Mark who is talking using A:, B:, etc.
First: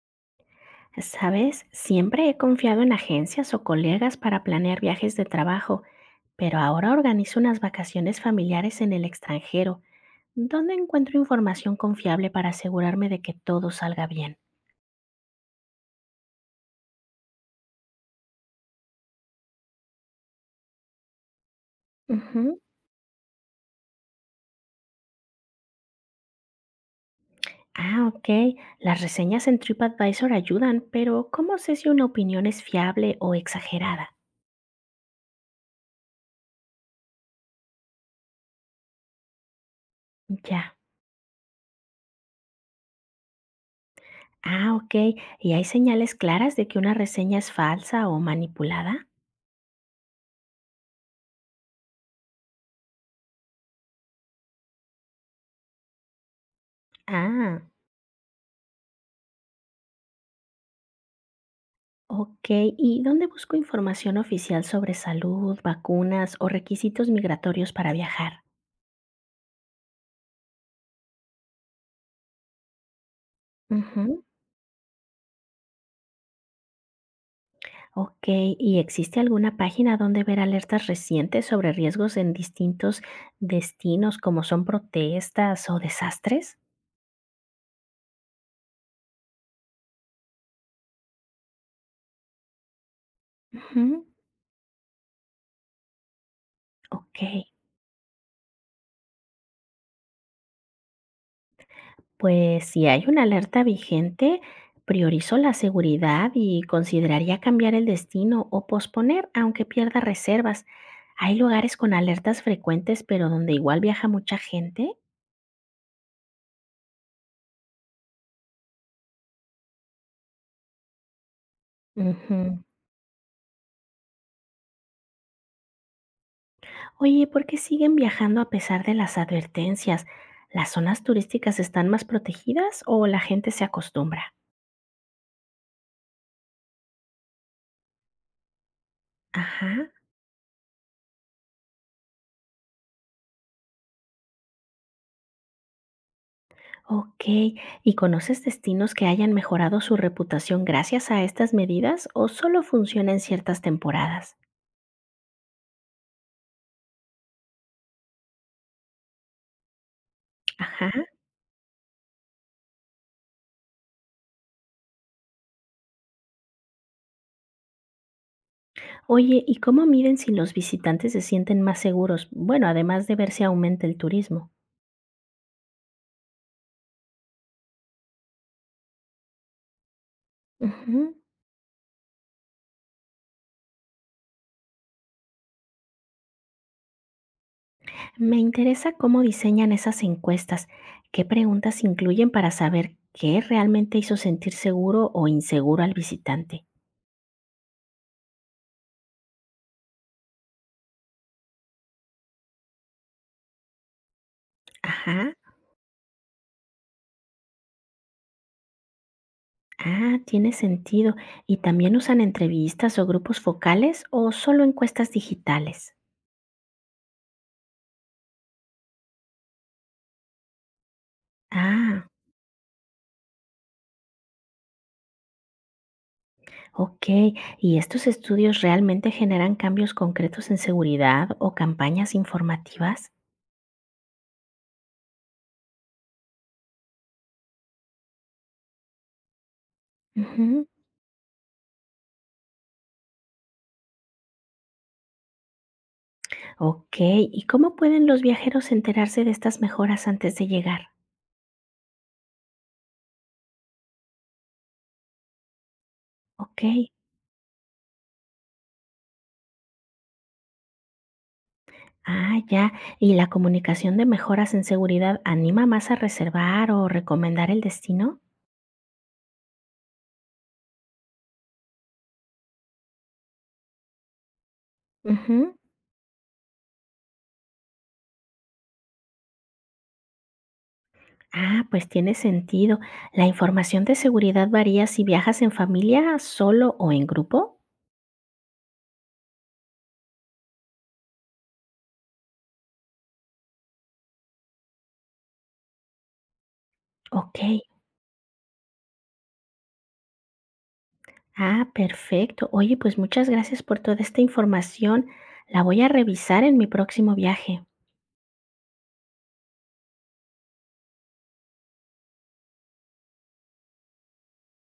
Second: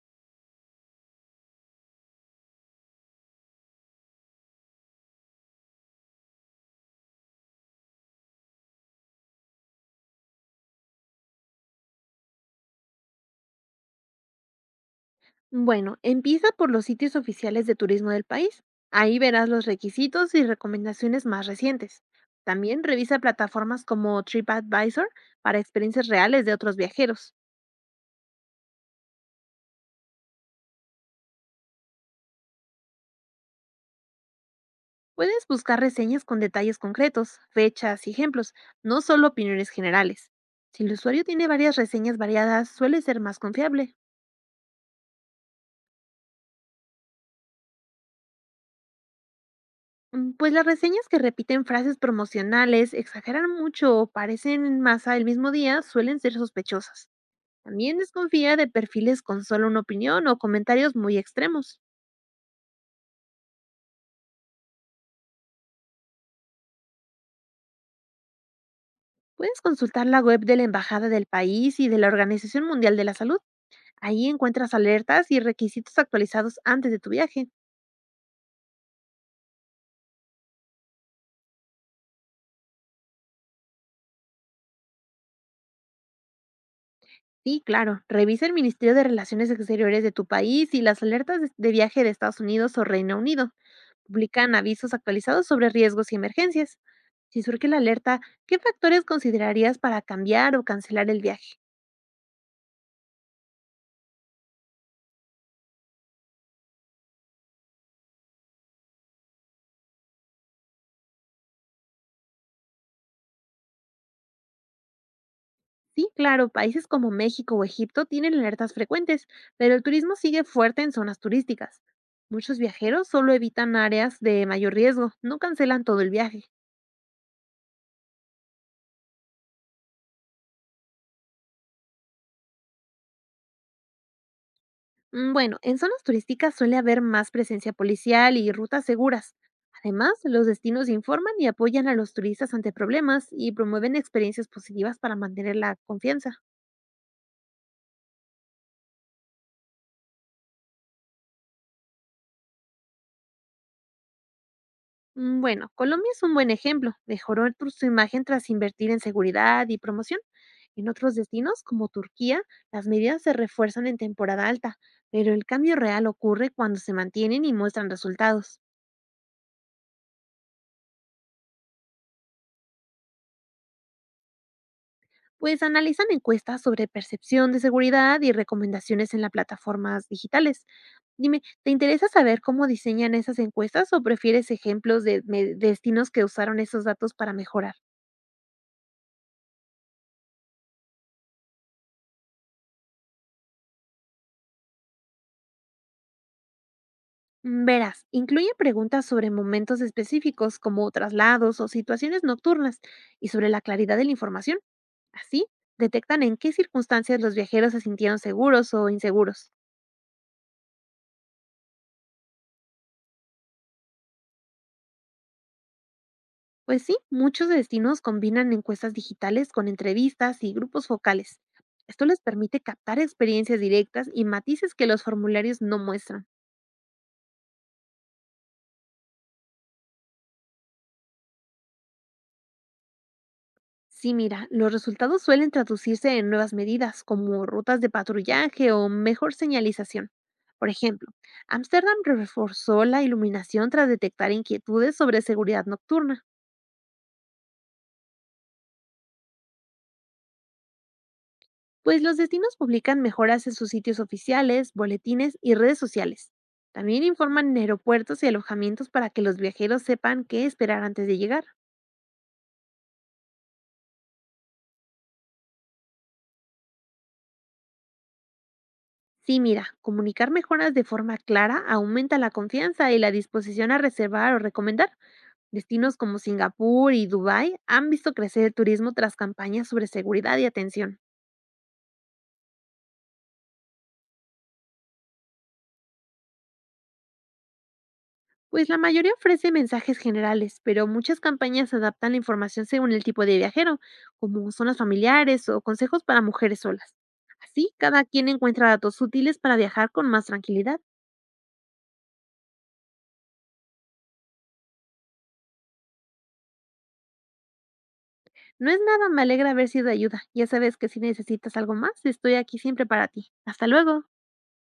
A: Sabes, siempre he confiado en agencias o colegas para planear viajes de trabajo, pero ahora organizo unas vacaciones familiares en el extranjero. ¿Dónde encuentro información confiable para asegurarme de que todo salga bien?
B: Bueno, empieza por los sitios oficiales de turismo del país. Ahí verás los requisitos y recomendaciones más recientes.
A: Ujú.
B: También revisa plataformas como TripAdvisor para experiencias reales de otros viajeros.
A: Ah, ok. Las reseñas en TripAdvisor ayudan, pero ¿cómo sé si una opinión es fiable o exagerada?
B: Puedes buscar reseñas con detalles concretos, fechas y ejemplos, no solo opiniones generales.
A: Ya.
B: Si el usuario tiene varias reseñas variadas, suele ser más confiable.
A: Ah, ok. ¿Y hay señales claras de que una reseña es falsa o manipulada?
B: Pues las reseñas que repiten frases promocionales, exageran mucho o parecen en masa el mismo día, suelen ser sospechosas.
A: Ah.
B: También desconfía de perfiles con solo una opinión o comentarios muy extremos.
A: Ok, ¿y dónde busco información oficial sobre salud, vacunas o requisitos migratorios para viajar?
B: Puedes consultar la web de la Embajada del país y de la Organización Mundial de la Salud.
A: Ujú.
B: Ahí encuentras alertas y requisitos actualizados antes de tu viaje.
A: Ok, ¿y existe alguna página donde ver alertas recientes sobre riesgos en distintos destinos, como son protestas o desastres?
B: Sí, claro, revisa el Ministerio de Relaciones Exteriores de tu país y las alertas de viaje de Estados Unidos o Reino Unido.
A: Ujú.
B: Publican avisos actualizados sobre riesgos y emergencias.
A: Ok.
B: Si surge la alerta, ¿qué factores considerarías para cambiar o cancelar el viaje?
A: Pues si hay una alerta vigente, priorizo la seguridad y consideraría cambiar el destino o posponer aunque pierda reservas. Hay lugares con alertas frecuentes, pero donde igual viaja mucha gente.
B: Sí, claro, países como México o Egipto tienen alertas frecuentes, pero el turismo sigue fuerte en zonas turísticas.
A: Ujú.
B: Muchos viajeros solo evitan áreas de mayor riesgo, no cancelan todo el viaje.
A: Oye, ¿por qué siguen viajando a pesar de las advertencias? ¿Las zonas turísticas están más protegidas o la gente se acostumbra?
B: Bueno, en zonas turísticas suele haber más presencia policial y rutas seguras.
A: Ajá,
B: Además, los destinos informan y apoyan a los turistas ante problemas y promueven experiencias positivas para mantener la confianza.
A: ok. ¿Y conoces destinos que hayan mejorado su reputación gracias a estas medidas o solo funciona en ciertas temporadas?
B: Bueno, Colombia es un buen ejemplo. Mejoró su imagen tras invertir en seguridad y promoción. En
A: Ajá.
B: otros destinos, como Turquía, las medidas se refuerzan en temporada alta, pero el cambio real ocurre cuando se mantienen y muestran resultados.
A: Oye, ¿y cómo miden si los visitantes se sienten más seguros? Bueno, además de ver si aumenta el turismo.
B: Pues analizan encuestas sobre percepción de seguridad y recomendaciones en las plataformas digitales.
A: Ujú.
B: Dime, ¿te interesa saber cómo diseñan esas encuestas o prefieres ejemplos de destinos que usaron esos datos para mejorar?
A: Me interesa cómo diseñan esas encuestas, qué preguntas incluyen para saber qué realmente hizo sentir seguro o inseguro al visitante.
B: Verás, incluye preguntas sobre momentos específicos como traslados o situaciones nocturnas y sobre la claridad de la información.
A: Ajá.
B: Así, detectan en qué circunstancias los viajeros se sintieron seguros o inseguros.
A: Ah, tiene sentido. ¿Y también usan entrevistas o grupos focales o solo encuestas digitales?
B: Pues sí, muchos destinos combinan encuestas digitales con entrevistas y grupos focales.
A: Ah.
B: Esto les permite captar experiencias directas y matices que los formularios no muestran.
A: Ok, ¿y estos estudios realmente generan cambios concretos en seguridad o campañas informativas?
B: Sí, mira, los resultados suelen traducirse en nuevas medidas como rutas de patrullaje o mejor señalización.
A: Ujú.
B: Por ejemplo, Ámsterdam reforzó la iluminación tras detectar inquietudes sobre seguridad nocturna,
A: Ok, ¿y cómo pueden los viajeros enterarse de estas mejoras antes de llegar?
B: pues los destinos publican mejoras en sus sitios oficiales, boletines y redes sociales.
A: Ok,
B: También informan en aeropuertos y alojamientos para que los viajeros sepan qué esperar antes de llegar.
A: ah, ya, ¿y la comunicación de mejoras en seguridad anima más a reservar o recomendar el destino?
B: Sí, mira, comunicar mejoras de forma clara aumenta la confianza y la disposición a reservar o recomendar.
A: Ujú.
B: Destinos como Singapur y Dubái han visto crecer el turismo tras campañas sobre seguridad y atención.
A: Ah, pues tiene sentido. ¿La información de seguridad varía si viajas en familia, solo o en grupo?
B: Pues la mayoría ofrece mensajes generales, pero muchas campañas adaptan la información según el tipo de viajero, como zonas familiares o consejos para mujeres solas.
A: Ok.
B: Así, cada quien encuentra datos útiles para viajar con más tranquilidad.
A: Ah, perfecto. Oye, pues muchas gracias por toda esta información. La voy a revisar en mi próximo viaje.
B: No es nada, me alegra haber sido de ayuda. Ya sabes que si necesitas algo más, estoy aquí siempre para ti. Hasta luego.